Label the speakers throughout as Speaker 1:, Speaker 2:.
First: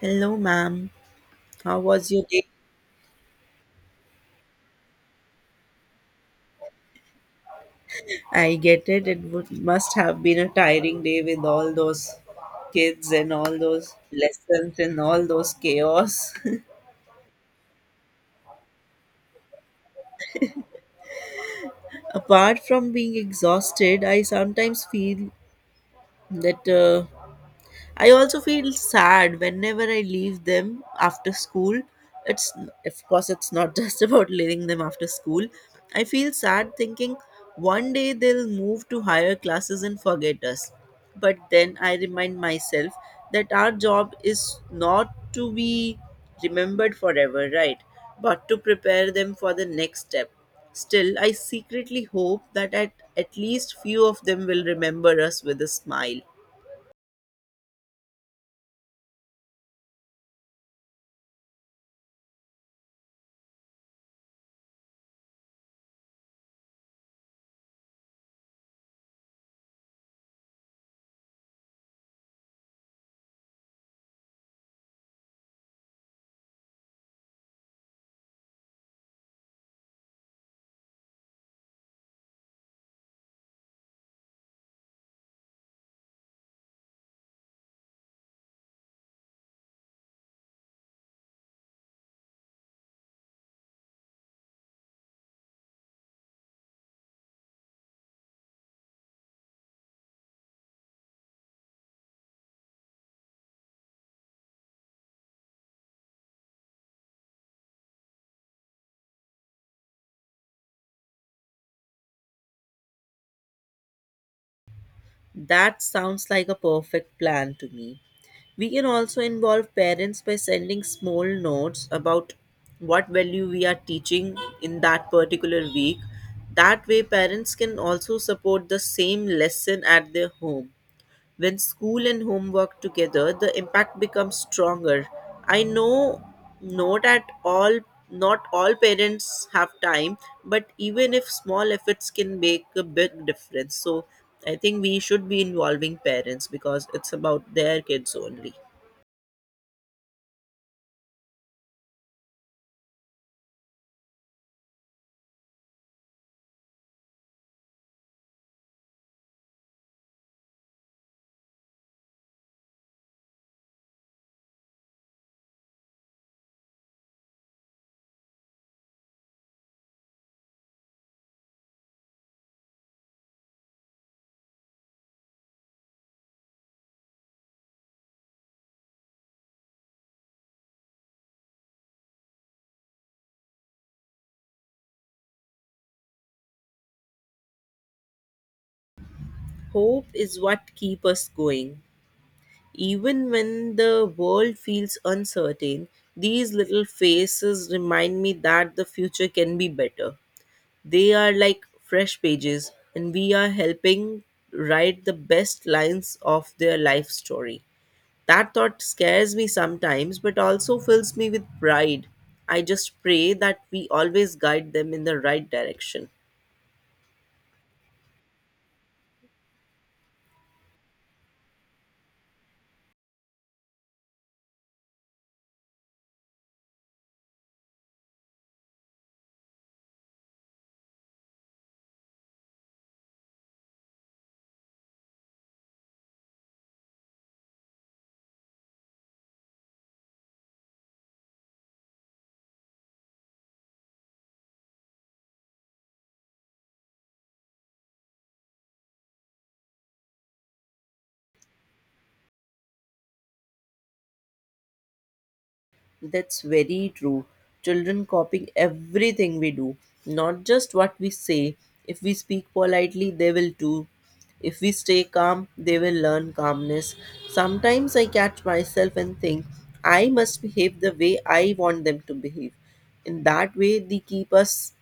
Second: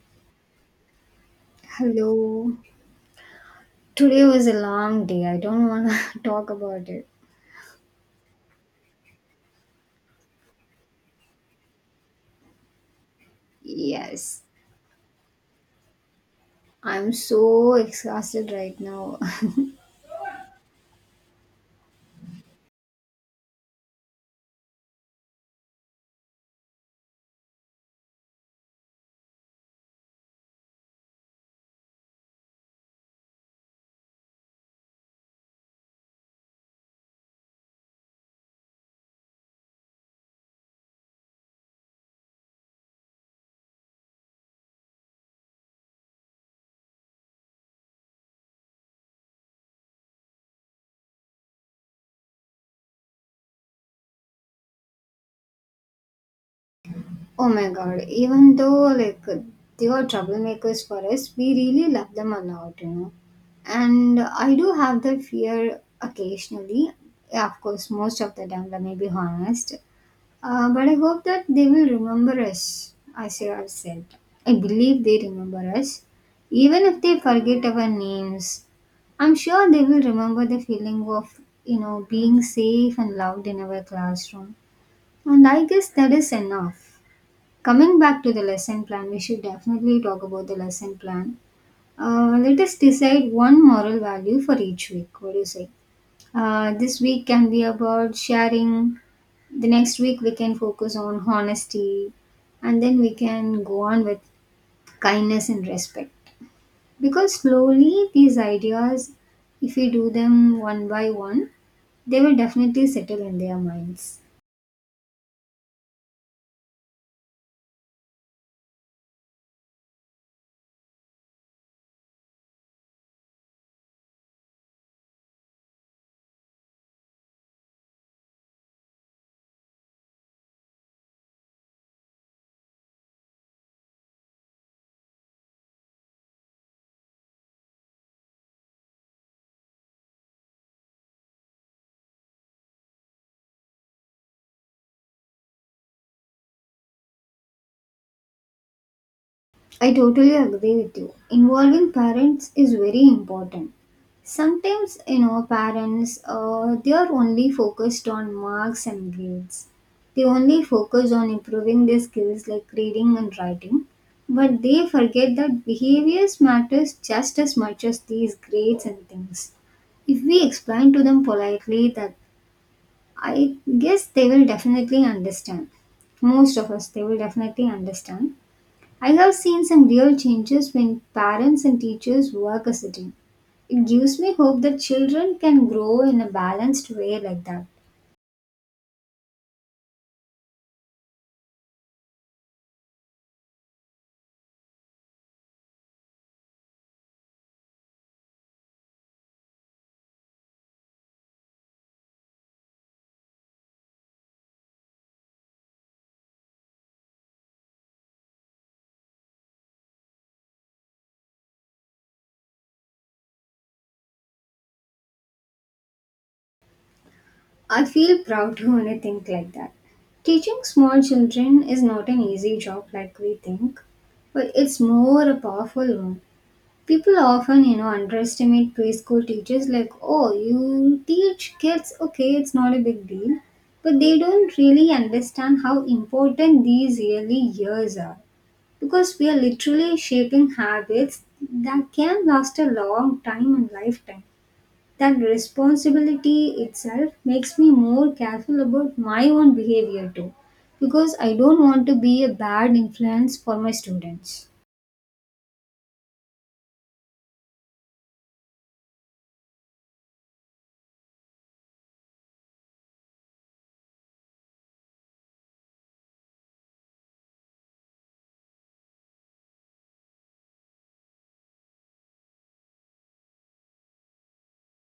Speaker 1: Hello, ma'am. How was your day?
Speaker 2: Hello. Today was a long day. I don't want to talk about it.
Speaker 1: I get it. Must have been a tiring day with all those kids and all those
Speaker 2: Yes.
Speaker 1: lessons and all those chaos.
Speaker 2: I'm so exhausted right now.
Speaker 1: Apart from being exhausted, I sometimes feel that I also feel sad whenever I leave them after school. It's Of course it's not just about leaving them after school. I feel sad thinking one day they'll move to higher classes and forget us. But then I remind myself that our job is not to be remembered forever, right? But to prepare them for the next step. Still, I secretly hope that at least few of them will remember us with a smile.
Speaker 2: Oh my god, even though like they were troublemakers for us, we really love them a lot. And I do have that fear occasionally. Yeah, of course, most of the time, let me be honest. But I hope that they will remember us, as you have said. I believe they remember us. Even if they forget our names, I'm sure they will remember the feeling of, you know, being safe and loved in our classroom. And I guess that is enough. Coming back to the lesson plan, we should definitely talk about the lesson plan. Let us decide one moral value for each week. What do you say? This week can be about sharing. The next week we can focus on honesty, and then we can go on with kindness and respect. Because slowly these ideas, if we do them one by one, they will definitely settle in their minds.
Speaker 1: That sounds like a perfect plan to me. We can also involve parents by sending small notes about what value we are teaching in that particular week. That way, parents can also support the same lesson at their home. When school and home work together, the impact becomes stronger. I know not at all not all parents have time, but even if small efforts can make a big difference. So I think we should be involving parents because it's about their kids only.
Speaker 2: I totally agree with you. Involving parents is very important. Sometimes, you know, parents, they are only focused on marks and grades. They only focus on improving their skills like reading and writing, but they forget that behaviors matters just as much as these grades and things. If we explain to them politely that I guess they will definitely understand. Most of us, they will definitely understand. I have seen some real changes when parents and teachers work as a team. It gives me hope that children can grow in a balanced way like that.
Speaker 1: Hope is what keep us going. Even when the world feels uncertain, these little faces remind me that the future can be better. They are like fresh pages, and we are helping write the best lines of their life story. That thought scares me sometimes, but also fills me with pride. I just pray that we always guide them in the right direction.
Speaker 2: I feel proud to only think like that. Teaching small children is not an easy job like we think, but it's more a powerful one. People often, you know, underestimate preschool teachers like, oh, you teach kids, okay, it's not a big deal. But they don't really understand how important these early years are. Because we are literally shaping habits that can last a long time and lifetime. That responsibility itself makes me more careful about my own behavior too, because I don't want to be a bad influence for my students.
Speaker 1: That's very true. Children copying everything we do, not just what we say. If we speak politely, they will too. If we stay calm, they will learn calmness. Sometimes I catch myself and think, I must behave the way I want them to behave. In that way, they keep us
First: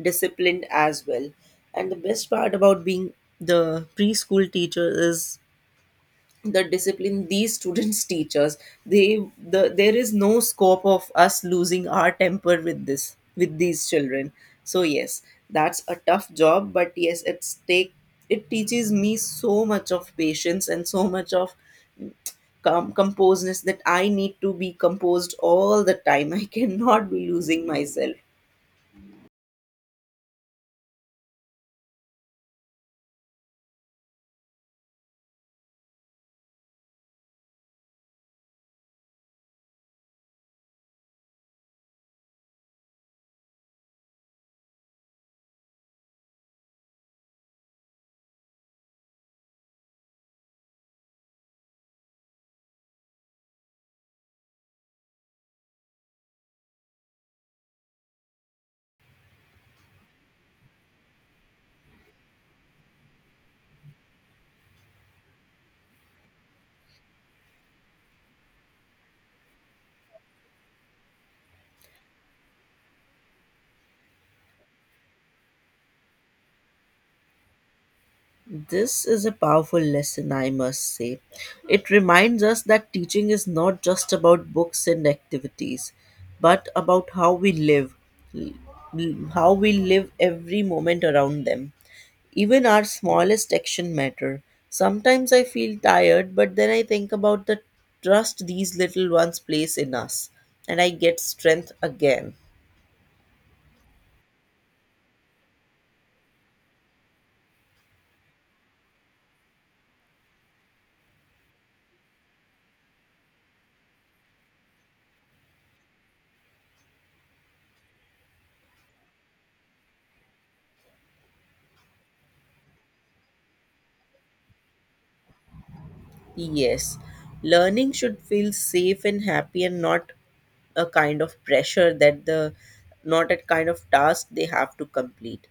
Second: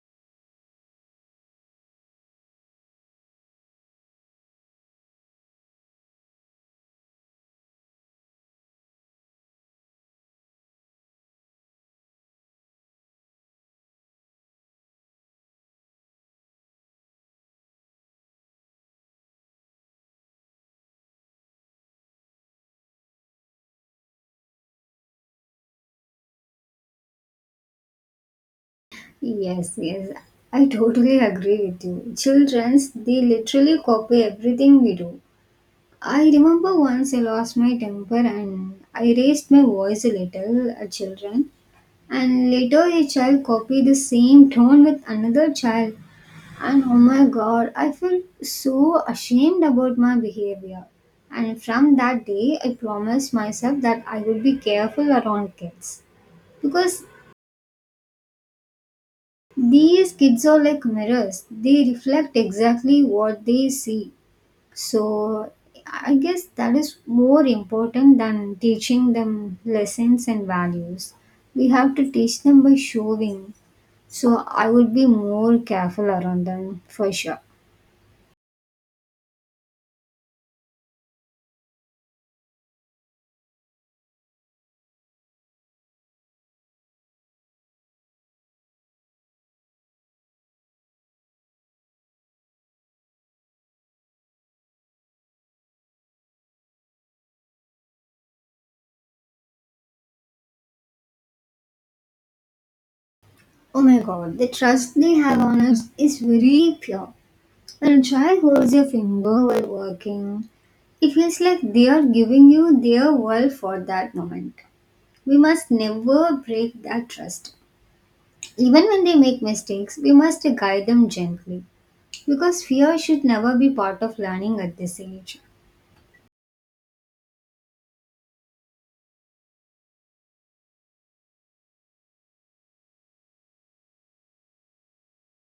Speaker 1: disciplined as well. And the best part about being the preschool teacher is the discipline these students teach us, they the there is no scope of us losing our temper with this with these children. So yes, that's a tough job, but yes, it teaches me so much of patience and so much of composedness, that I need to be composed all the time. I cannot be losing myself.
Speaker 2: Yes, yes, I totally agree with you. Childrens, they literally copy everything we do. I remember once I lost my temper and I raised my voice a little at children. And later a child copied the same tone with another child. And oh my god, I felt so ashamed about my behavior. And from that day, I promised myself that I would be careful around kids. Because these kids are like mirrors, they reflect exactly what they see. So I guess that is more important than teaching them lessons and values. We have to teach them by showing. So I would be more careful around them for sure.
Speaker 1: This is a powerful lesson, I must say. It reminds us that teaching is not just about books and activities, but about how we live, l- how we live every moment around them. Even our smallest action matter. Sometimes I feel tired, but then I think about the trust these little ones place in us, and I get strength again.
Speaker 2: Oh my god, the trust they have on us is very pure. When a child holds your finger while working, it feels like they are giving you their world for that moment. We must never break that trust. Even when they make mistakes, we must guide them gently, because fear should never be part of learning at this age.
Speaker 1: Yes, learning should feel safe and happy and not a kind of pressure that the not a kind of task they have to complete.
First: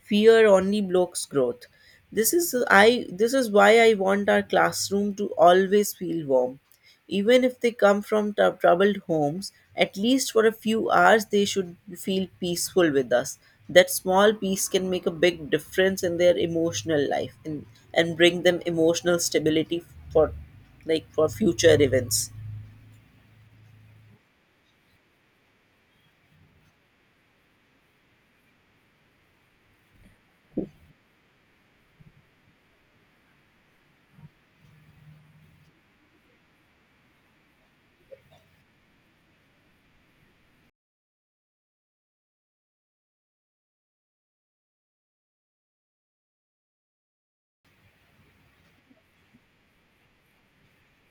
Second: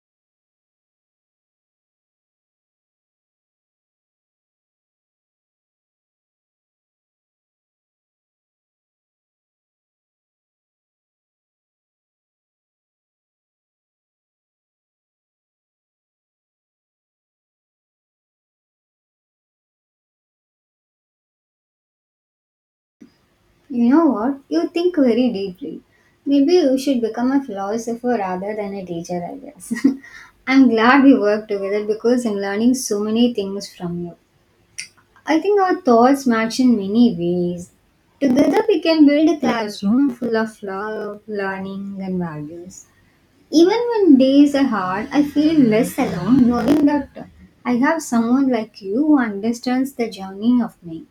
Speaker 1: Fear only blocks growth. This is i this is why I want our classroom to always feel warm. Even if they come from troubled homes, at least for a few hours they should feel peaceful with us. That small peace can make a big difference in their emotional life, and bring them emotional stability for, like, for future events.
Speaker 2: You know what? You think very deeply. Maybe you should become a philosopher rather than a teacher, I guess. I'm glad we work together because I'm learning so many things from you. I think our thoughts match in many ways. Together we can build a classroom full of love, learning and values. Even when days are hard, I feel less alone knowing that I have someone like you who understands the journey of me.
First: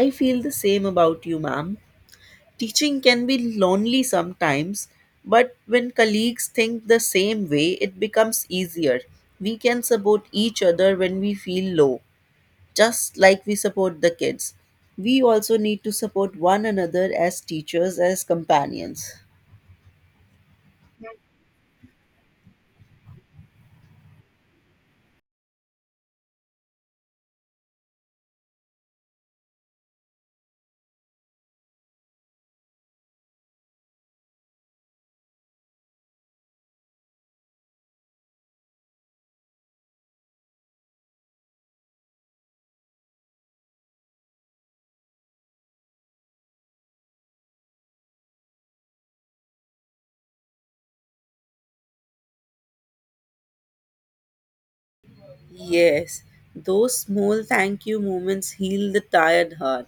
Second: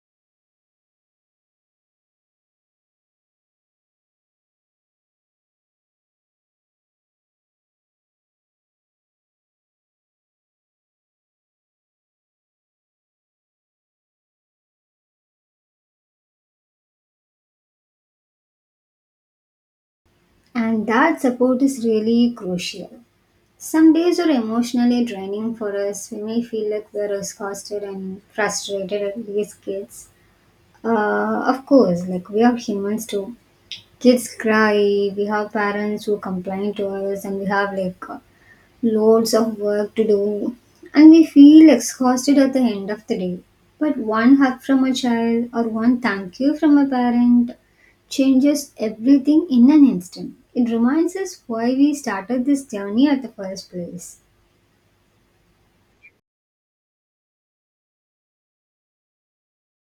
Speaker 1: I feel the same about you, ma'am. Teaching can be lonely sometimes, but when colleagues think the same way, it becomes easier. We can support each other when we feel low, just like we support the kids. We also need to support one another as teachers, as companions.
Speaker 2: And that support is really crucial. Some days are emotionally draining for us. We may feel like we are exhausted and frustrated at these kids. Of course, like we are humans too. Kids cry, we have parents who complain to us, and we have like loads of work to do. And we feel exhausted at the end of the day. But one hug from a child or one thank you from a parent changes everything in an instant. It reminds us why we started this journey at the first place.
Speaker 1: Yes, those small thank you moments heal the tired heart.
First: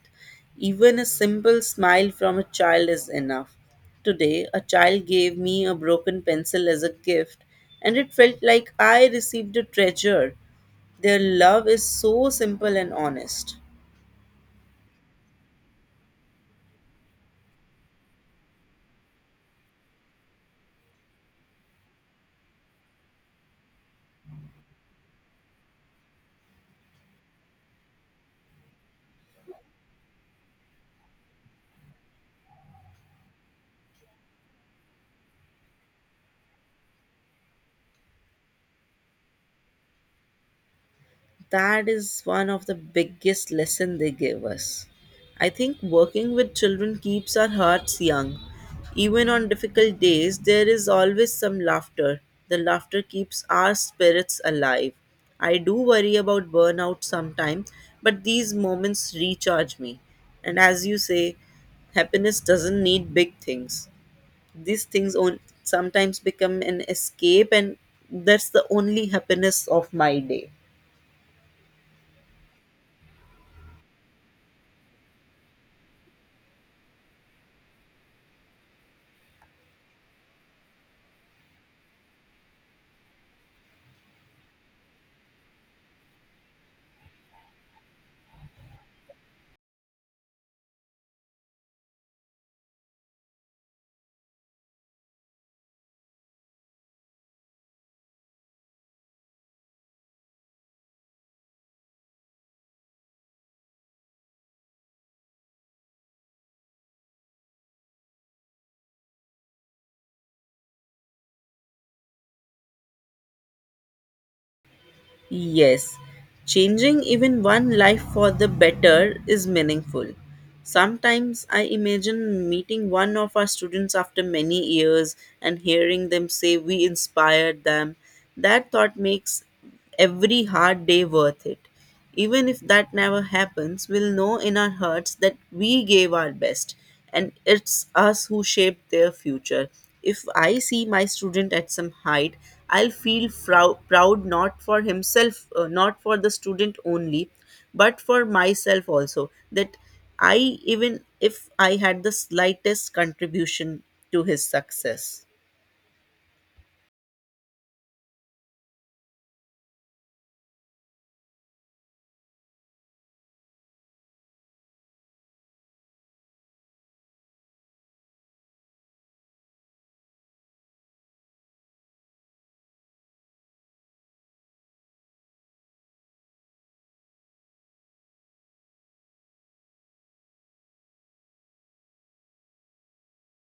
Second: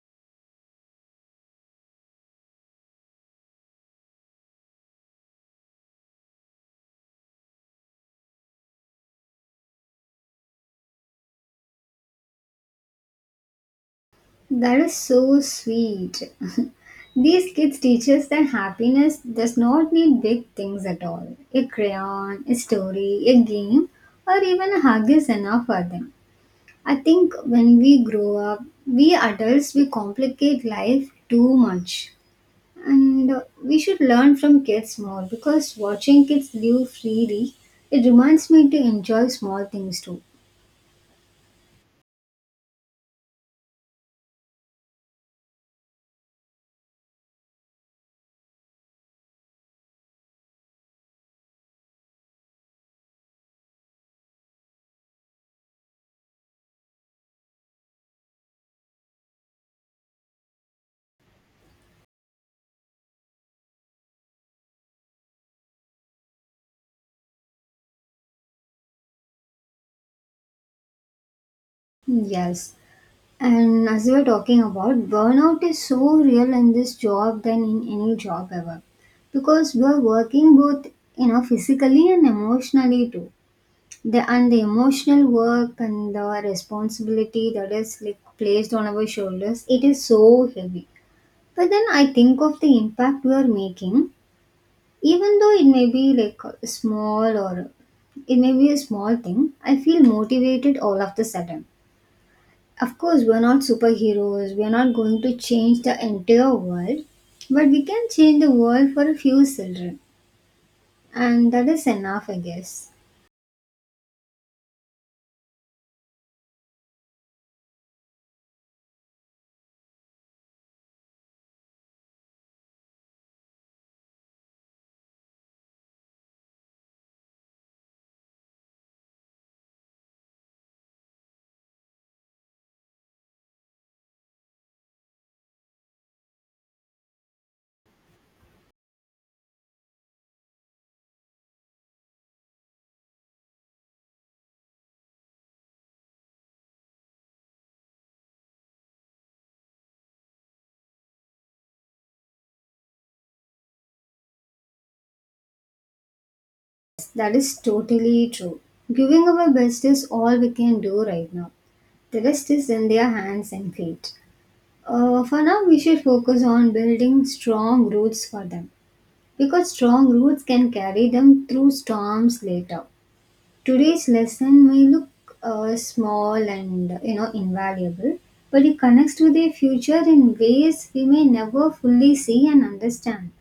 Speaker 1: Even a simple smile from a child is enough. Today, a child gave me a broken pencil as a gift, and it felt like I received a treasure. Their love is so simple and honest.
Speaker 2: That is so sweet. These kids teach us that happiness does not need big things at all. A crayon, a story, a game, or even a hug is enough for them. I think when we grow up, we adults we complicate life too much. And we should learn from kids more because watching kids live freely, it reminds me to enjoy small things too.
Speaker 1: That is one of the biggest lesson they gave us. I think working with children keeps our hearts young. Even on difficult days there is always some laughter. The laughter keeps our spirits alive. I do worry about burnout sometimes, but these moments recharge me, and as you say, happiness doesn't need big things. These things sometimes become an escape, and that's the only happiness of my day.
Speaker 2: Yes, and as we were talking about, burnout is so real in this job than in any job ever. Because we are working both, you know, physically and emotionally too. The and the emotional work and the responsibility that is like placed on our shoulders, it is so heavy. But then I think of the impact we are making, even though it may be like small or it may be a small thing, I feel motivated all of the sudden. Of course, we're not superheroes, we're not going to change the entire world, but we can change the world for a few children, and that is enough, I guess.
Speaker 1: Yes, changing even one life for the better is meaningful. Sometimes I imagine meeting one of our students after many years and hearing them say we inspired them. That thought makes every hard day worth it. Even if that never happens, we'll know in our hearts that we gave our best and it's us who shaped their future. If I see my student at some height, I'll feel proud, not for himself, not for the student only, but for myself also. That I, even if I had the slightest contribution to his success.
Speaker 2: That is totally true. Giving our best is all we can do right now. The rest is in their hands and feet. For now, we should focus on building strong roots for them because strong roots can carry them through storms later. Today's lesson may look small and you know invaluable, but it connects with their future in ways we may never fully see and understand.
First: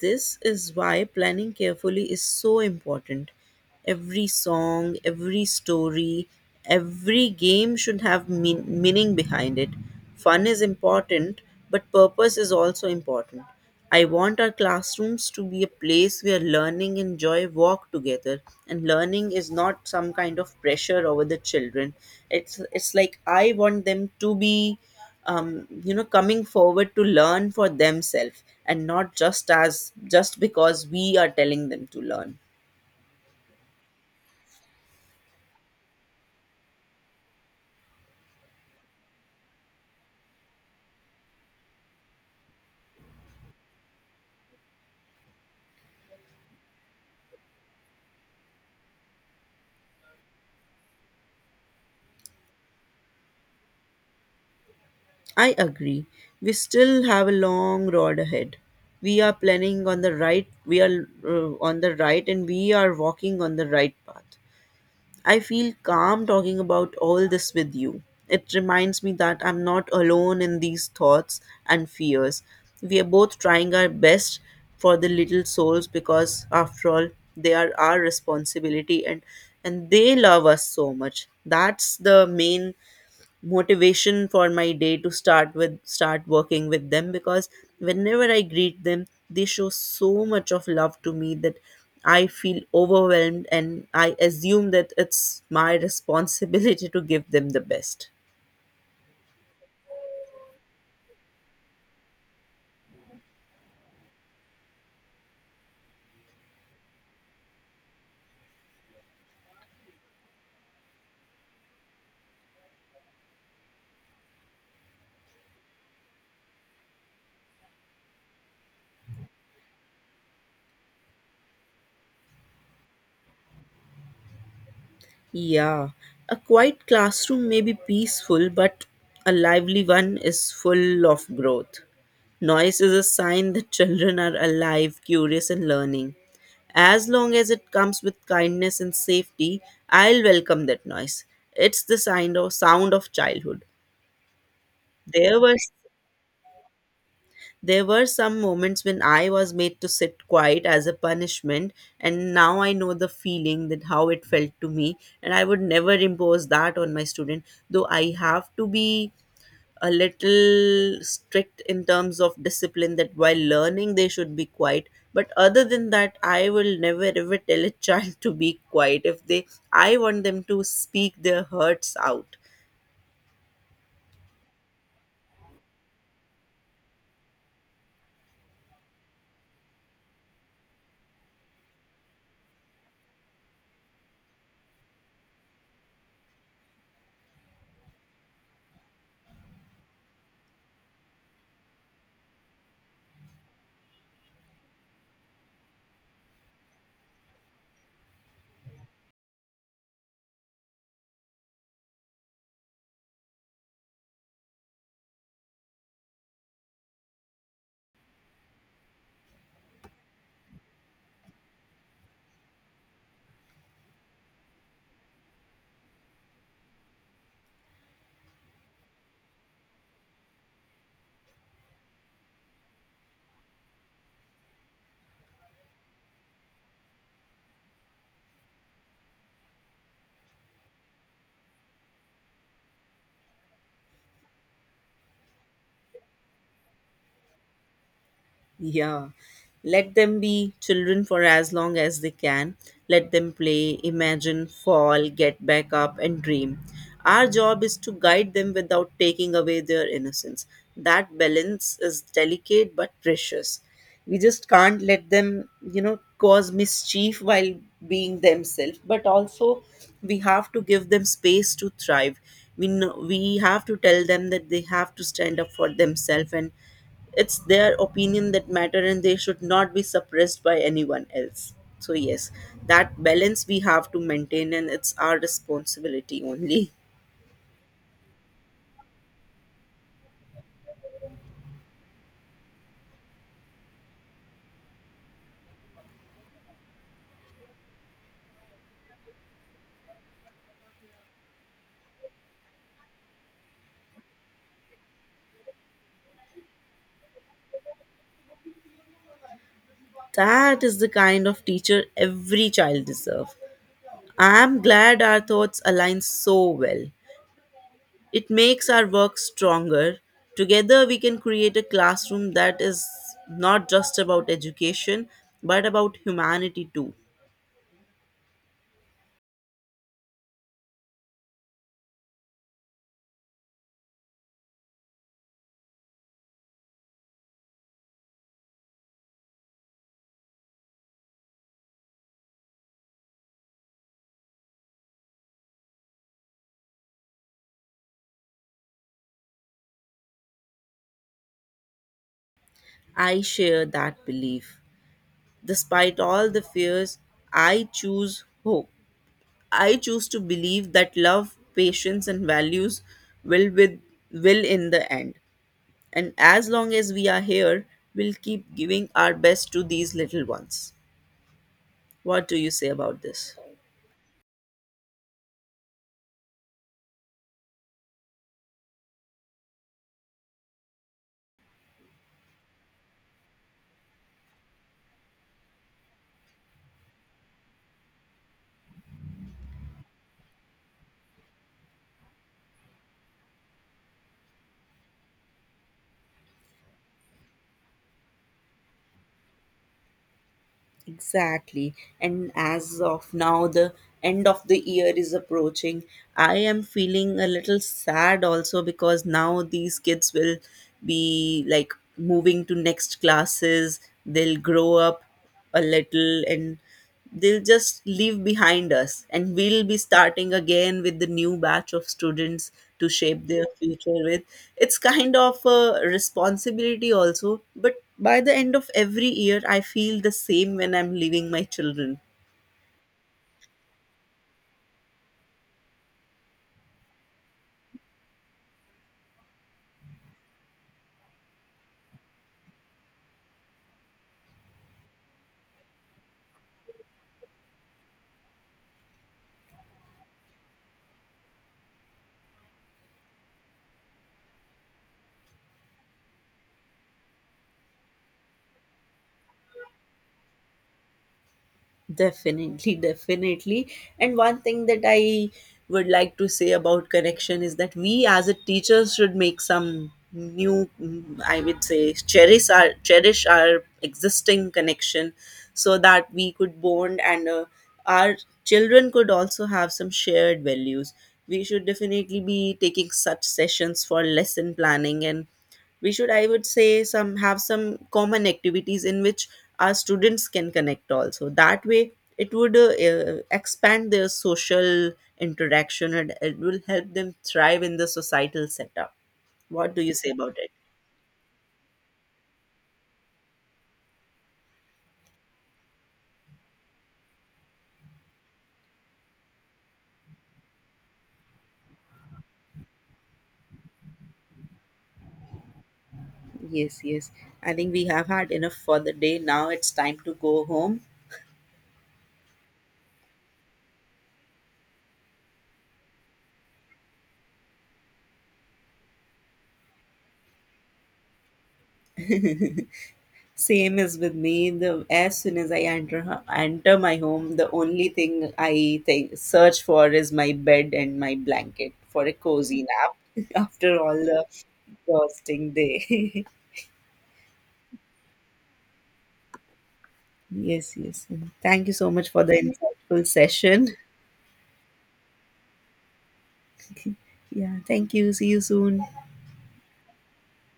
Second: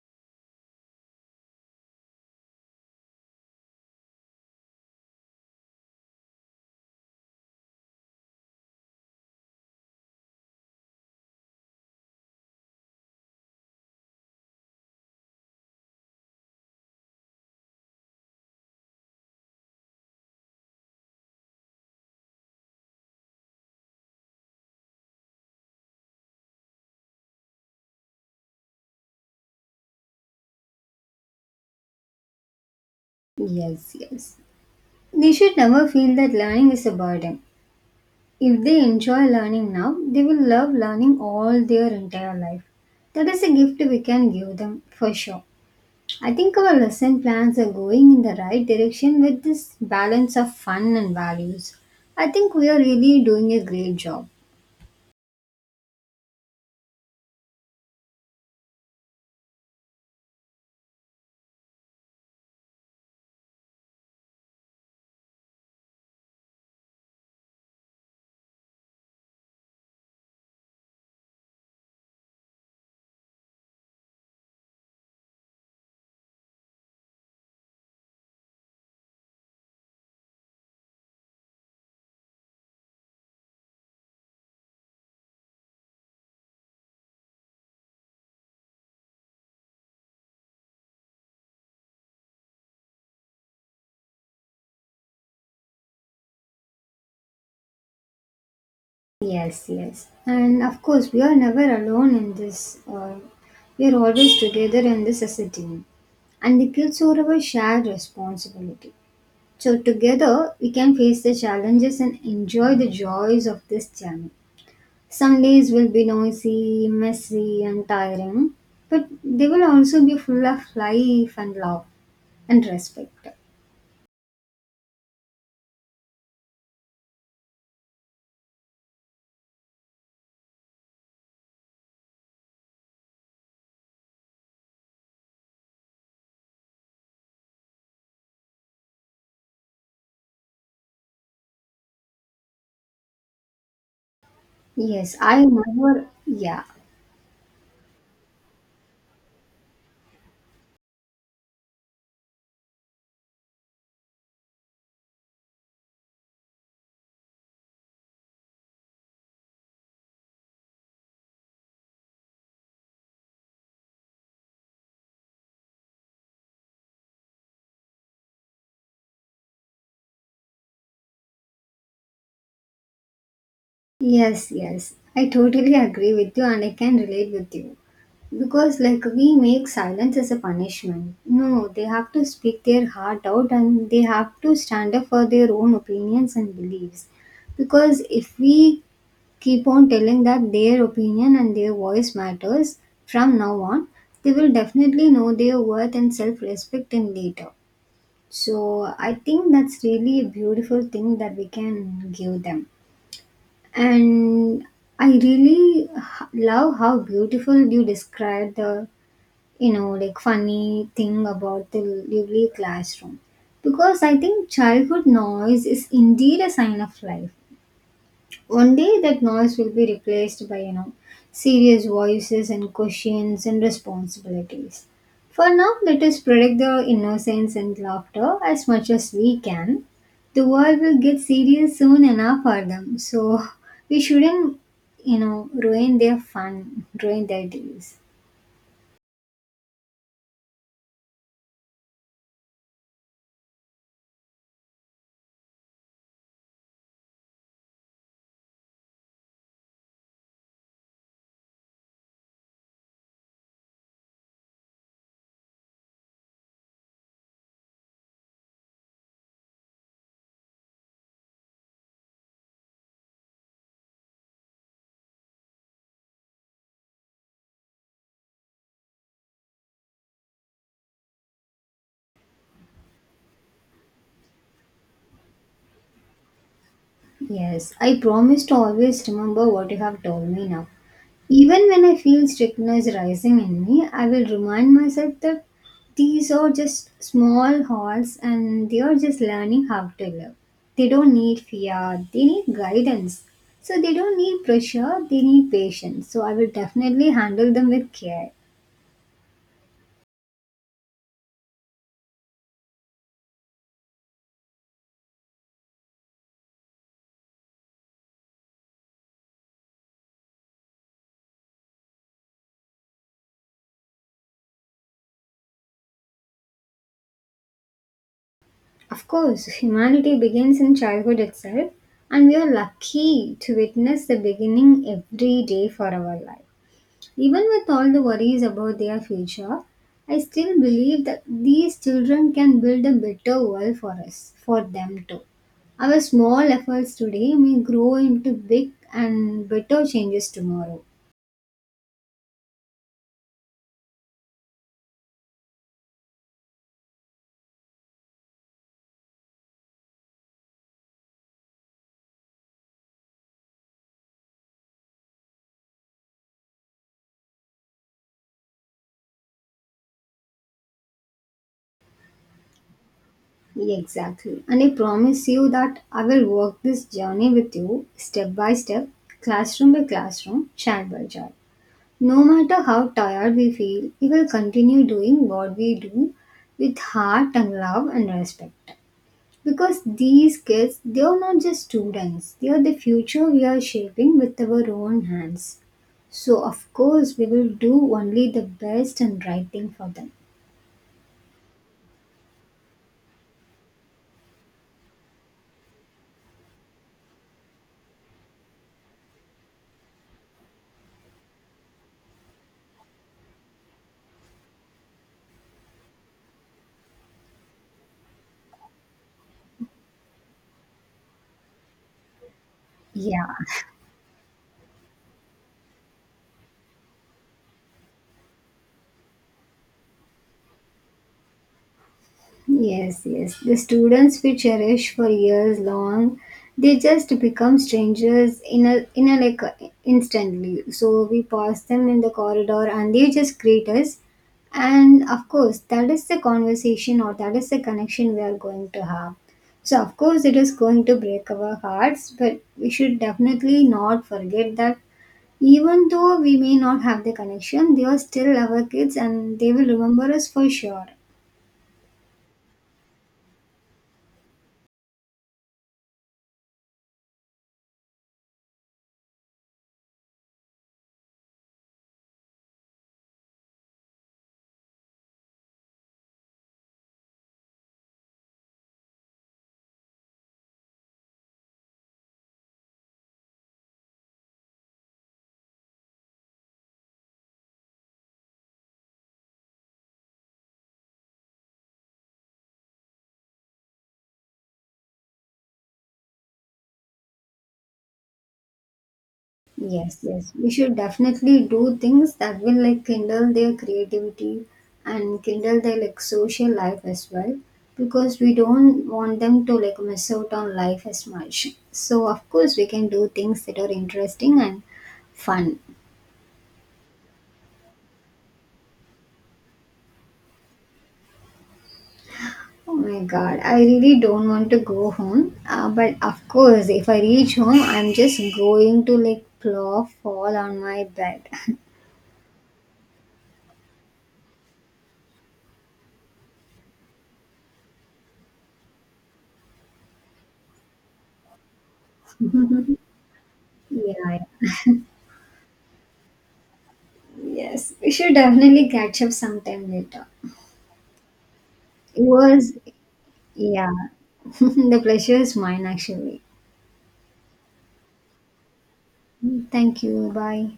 Speaker 1: This is why planning carefully is so important. Every song, every story, every game should have meaning behind it. Fun is important, but purpose is also important. I want our classrooms to be a place where learning and joy walk together, and learning is not some kind of pressure over the children. It's like I want them to be you know, coming forward to learn for themselves and not just as just because we are telling them to learn.
Speaker 2: Yes, yes. They should never feel that learning is a burden. If they enjoy learning now, they will love learning all their entire life. That is a gift we can give them for sure. I think our lesson plans are going in the right direction with this balance of fun and values. I think we are really doing a great job.
Speaker 1: I agree, we still have a long road ahead. We are on the right and we are walking on the right path. I feel calm talking about all this with you. It reminds me that I'm not alone in these thoughts and fears. We are both trying our best for the little souls because, after all, they are our responsibility, and they love us so much. That's the main motivation for my day to start working with them, because whenever I greet them they show so much of love to me, that I feel overwhelmed and I assume that it's my responsibility to give them the best.
Speaker 2: Yes, yes. And of course, we are never alone in this. We are always together in this as a team. And the kids are our shared responsibility. So, together, we can face the challenges and enjoy the joys of this journey. Some days will be noisy, messy, and tiring, but they will also be full of life and love and respect.
Speaker 1: Yeah, a quiet classroom may be peaceful, but a lively one is full of growth. Noise is a sign that children are alive, curious and learning. As long as it comes with kindness and safety, I'll welcome that noise. It's the sound of childhood.
Speaker 2: Yes,
Speaker 1: There
Speaker 2: I
Speaker 1: were
Speaker 2: never, yeah.
Speaker 1: there were some moments when I was made to sit quiet as a punishment, and now I know the feeling that how it felt to me, and I would never impose that on my student. Though I have to be a little strict in terms of discipline, that while learning they should be quiet, but other than that I will never ever tell a child to be quiet. If they, I want them to speak their hurts out.
Speaker 2: Yes, yes. I totally agree with you and I can relate with you. Because, like, we make silence as a punishment. No, they have to speak their heart out and they have to stand up for their own opinions and beliefs. Because if we keep on telling that their opinion and their voice matters from now on, they will definitely know their worth and self respect in later. So, I think that's really a beautiful thing that we can give them, and I really love how beautiful you describe the you know like funny thing about the lively classroom, because I think childhood noise is indeed a sign of life. One day that noise will be replaced by, you know, serious voices and questions and responsibilities. For now, let us protect the innocence and laughter as much as we can. The world will get serious soon enough for them, so we shouldn't, you know, ruin their fun, ruin their days.
Speaker 1: Yeah. Let them be children for as long as they can. Let them play, imagine, fall, get back up, and dream. Our job is to guide them without taking away their innocence. That balance is delicate but precious. We just can't let them, you know, cause mischief while being themselves, but also we have to give them space to thrive. We, know, we have to tell them that they have to stand up for themselves and it's their opinion that matter and they should not be suppressed by anyone else. So yes, that balance we have to maintain and it's our responsibility only.
Speaker 2: Yes, I promise to always remember what you have told me now. Even when I feel strictness rising in me, I will remind myself that these are just small halls and they are just learning how to live. They don't need fear, they need guidance. So they don't need pressure, they need patience. So I will definitely handle them with care.
Speaker 1: That is the kind of teacher every child deserves. I am glad our thoughts align so well. It makes our work stronger. Together we can create a classroom that is not just about education, but about humanity too.
Speaker 2: Of course, humanity begins in childhood itself, and we are lucky to witness the beginning every day for our life. Even with all the worries about their future, I still believe that these children can build a better world for us, for them too. Our small efforts today may grow into big and better changes tomorrow.
Speaker 1: I share that belief. Despite all the fears, I choose hope. I choose to believe that love, patience, and values will with will in the end. And as long as we are here, we'll keep giving our best to these little ones. What do you say about this?
Speaker 2: Exactly. And I promise you that I will walk this journey with you step by step, classroom by classroom, child by child. No matter how tired we feel, we will continue doing what we do with heart and love and respect. Because these kids, they are not just students, they are the future we are shaping with our own hands. So, of course, we will do only the best and right thing for them.
Speaker 1: Exactly. And as of now, the end of the year is approaching. I am feeling a little sad also because now these kids will be like moving to next classes, they'll grow up a little and they'll just leave behind us and we'll be starting again with the new batch of students to shape
Speaker 2: Yeah.
Speaker 1: their future with. It's kind of a responsibility also, but by the end of every year I feel the same when I'm leaving my children.
Speaker 2: Yes, yes. The students we cherish for years long, they just become strangers in a instantly. So we pass them in the corridor and they just greet us. And of course, that is the conversation or that is the connection we are going to have. So of course, it is going to break our hearts, but we should definitely not forget that even though we may not have the connection, they are still our kids and they will remember us for sure.
Speaker 1: Definitely, definitely. And one thing that I would like to say about connection is that we as a teachers, should make some new I would say cherish our existing connection, so that we could bond and our children could also have some shared values. We should definitely be taking such sessions for lesson planning, and we should, I would say, some have some common activities in which our students can connect also. That way it would expand their social interaction and it will help them thrive in the societal setup. What do you
Speaker 2: Yes,
Speaker 1: say
Speaker 2: yes.
Speaker 1: about
Speaker 2: We
Speaker 1: it?
Speaker 2: should definitely do things that will like kindle their creativity and kindle their like social life as well, because we don't want them to like miss out on life as much. So of course we can do things that are interesting and fun.
Speaker 1: Yes, yes, I think we have had enough for the day. Now it's time to go home.
Speaker 2: Oh my god, I really don't want to go home. But of course if I reach home I'm just going to like plow fall on my bed.
Speaker 1: Same is with me. The As soon as I enter enter my home, the only thing I think search for is my bed and my blanket for a cozy nap after
Speaker 2: Yeah.
Speaker 1: all the
Speaker 2: Yeah.
Speaker 1: exhausting day.
Speaker 2: Yes. We should definitely catch up sometime later.
Speaker 1: Yes, yes. Thank you so
Speaker 2: It
Speaker 1: much for the
Speaker 2: was,
Speaker 1: insightful session.
Speaker 2: yeah. The pleasure is mine actually.
Speaker 1: Yeah, thank you. See you soon.
Speaker 2: Thank you. Bye.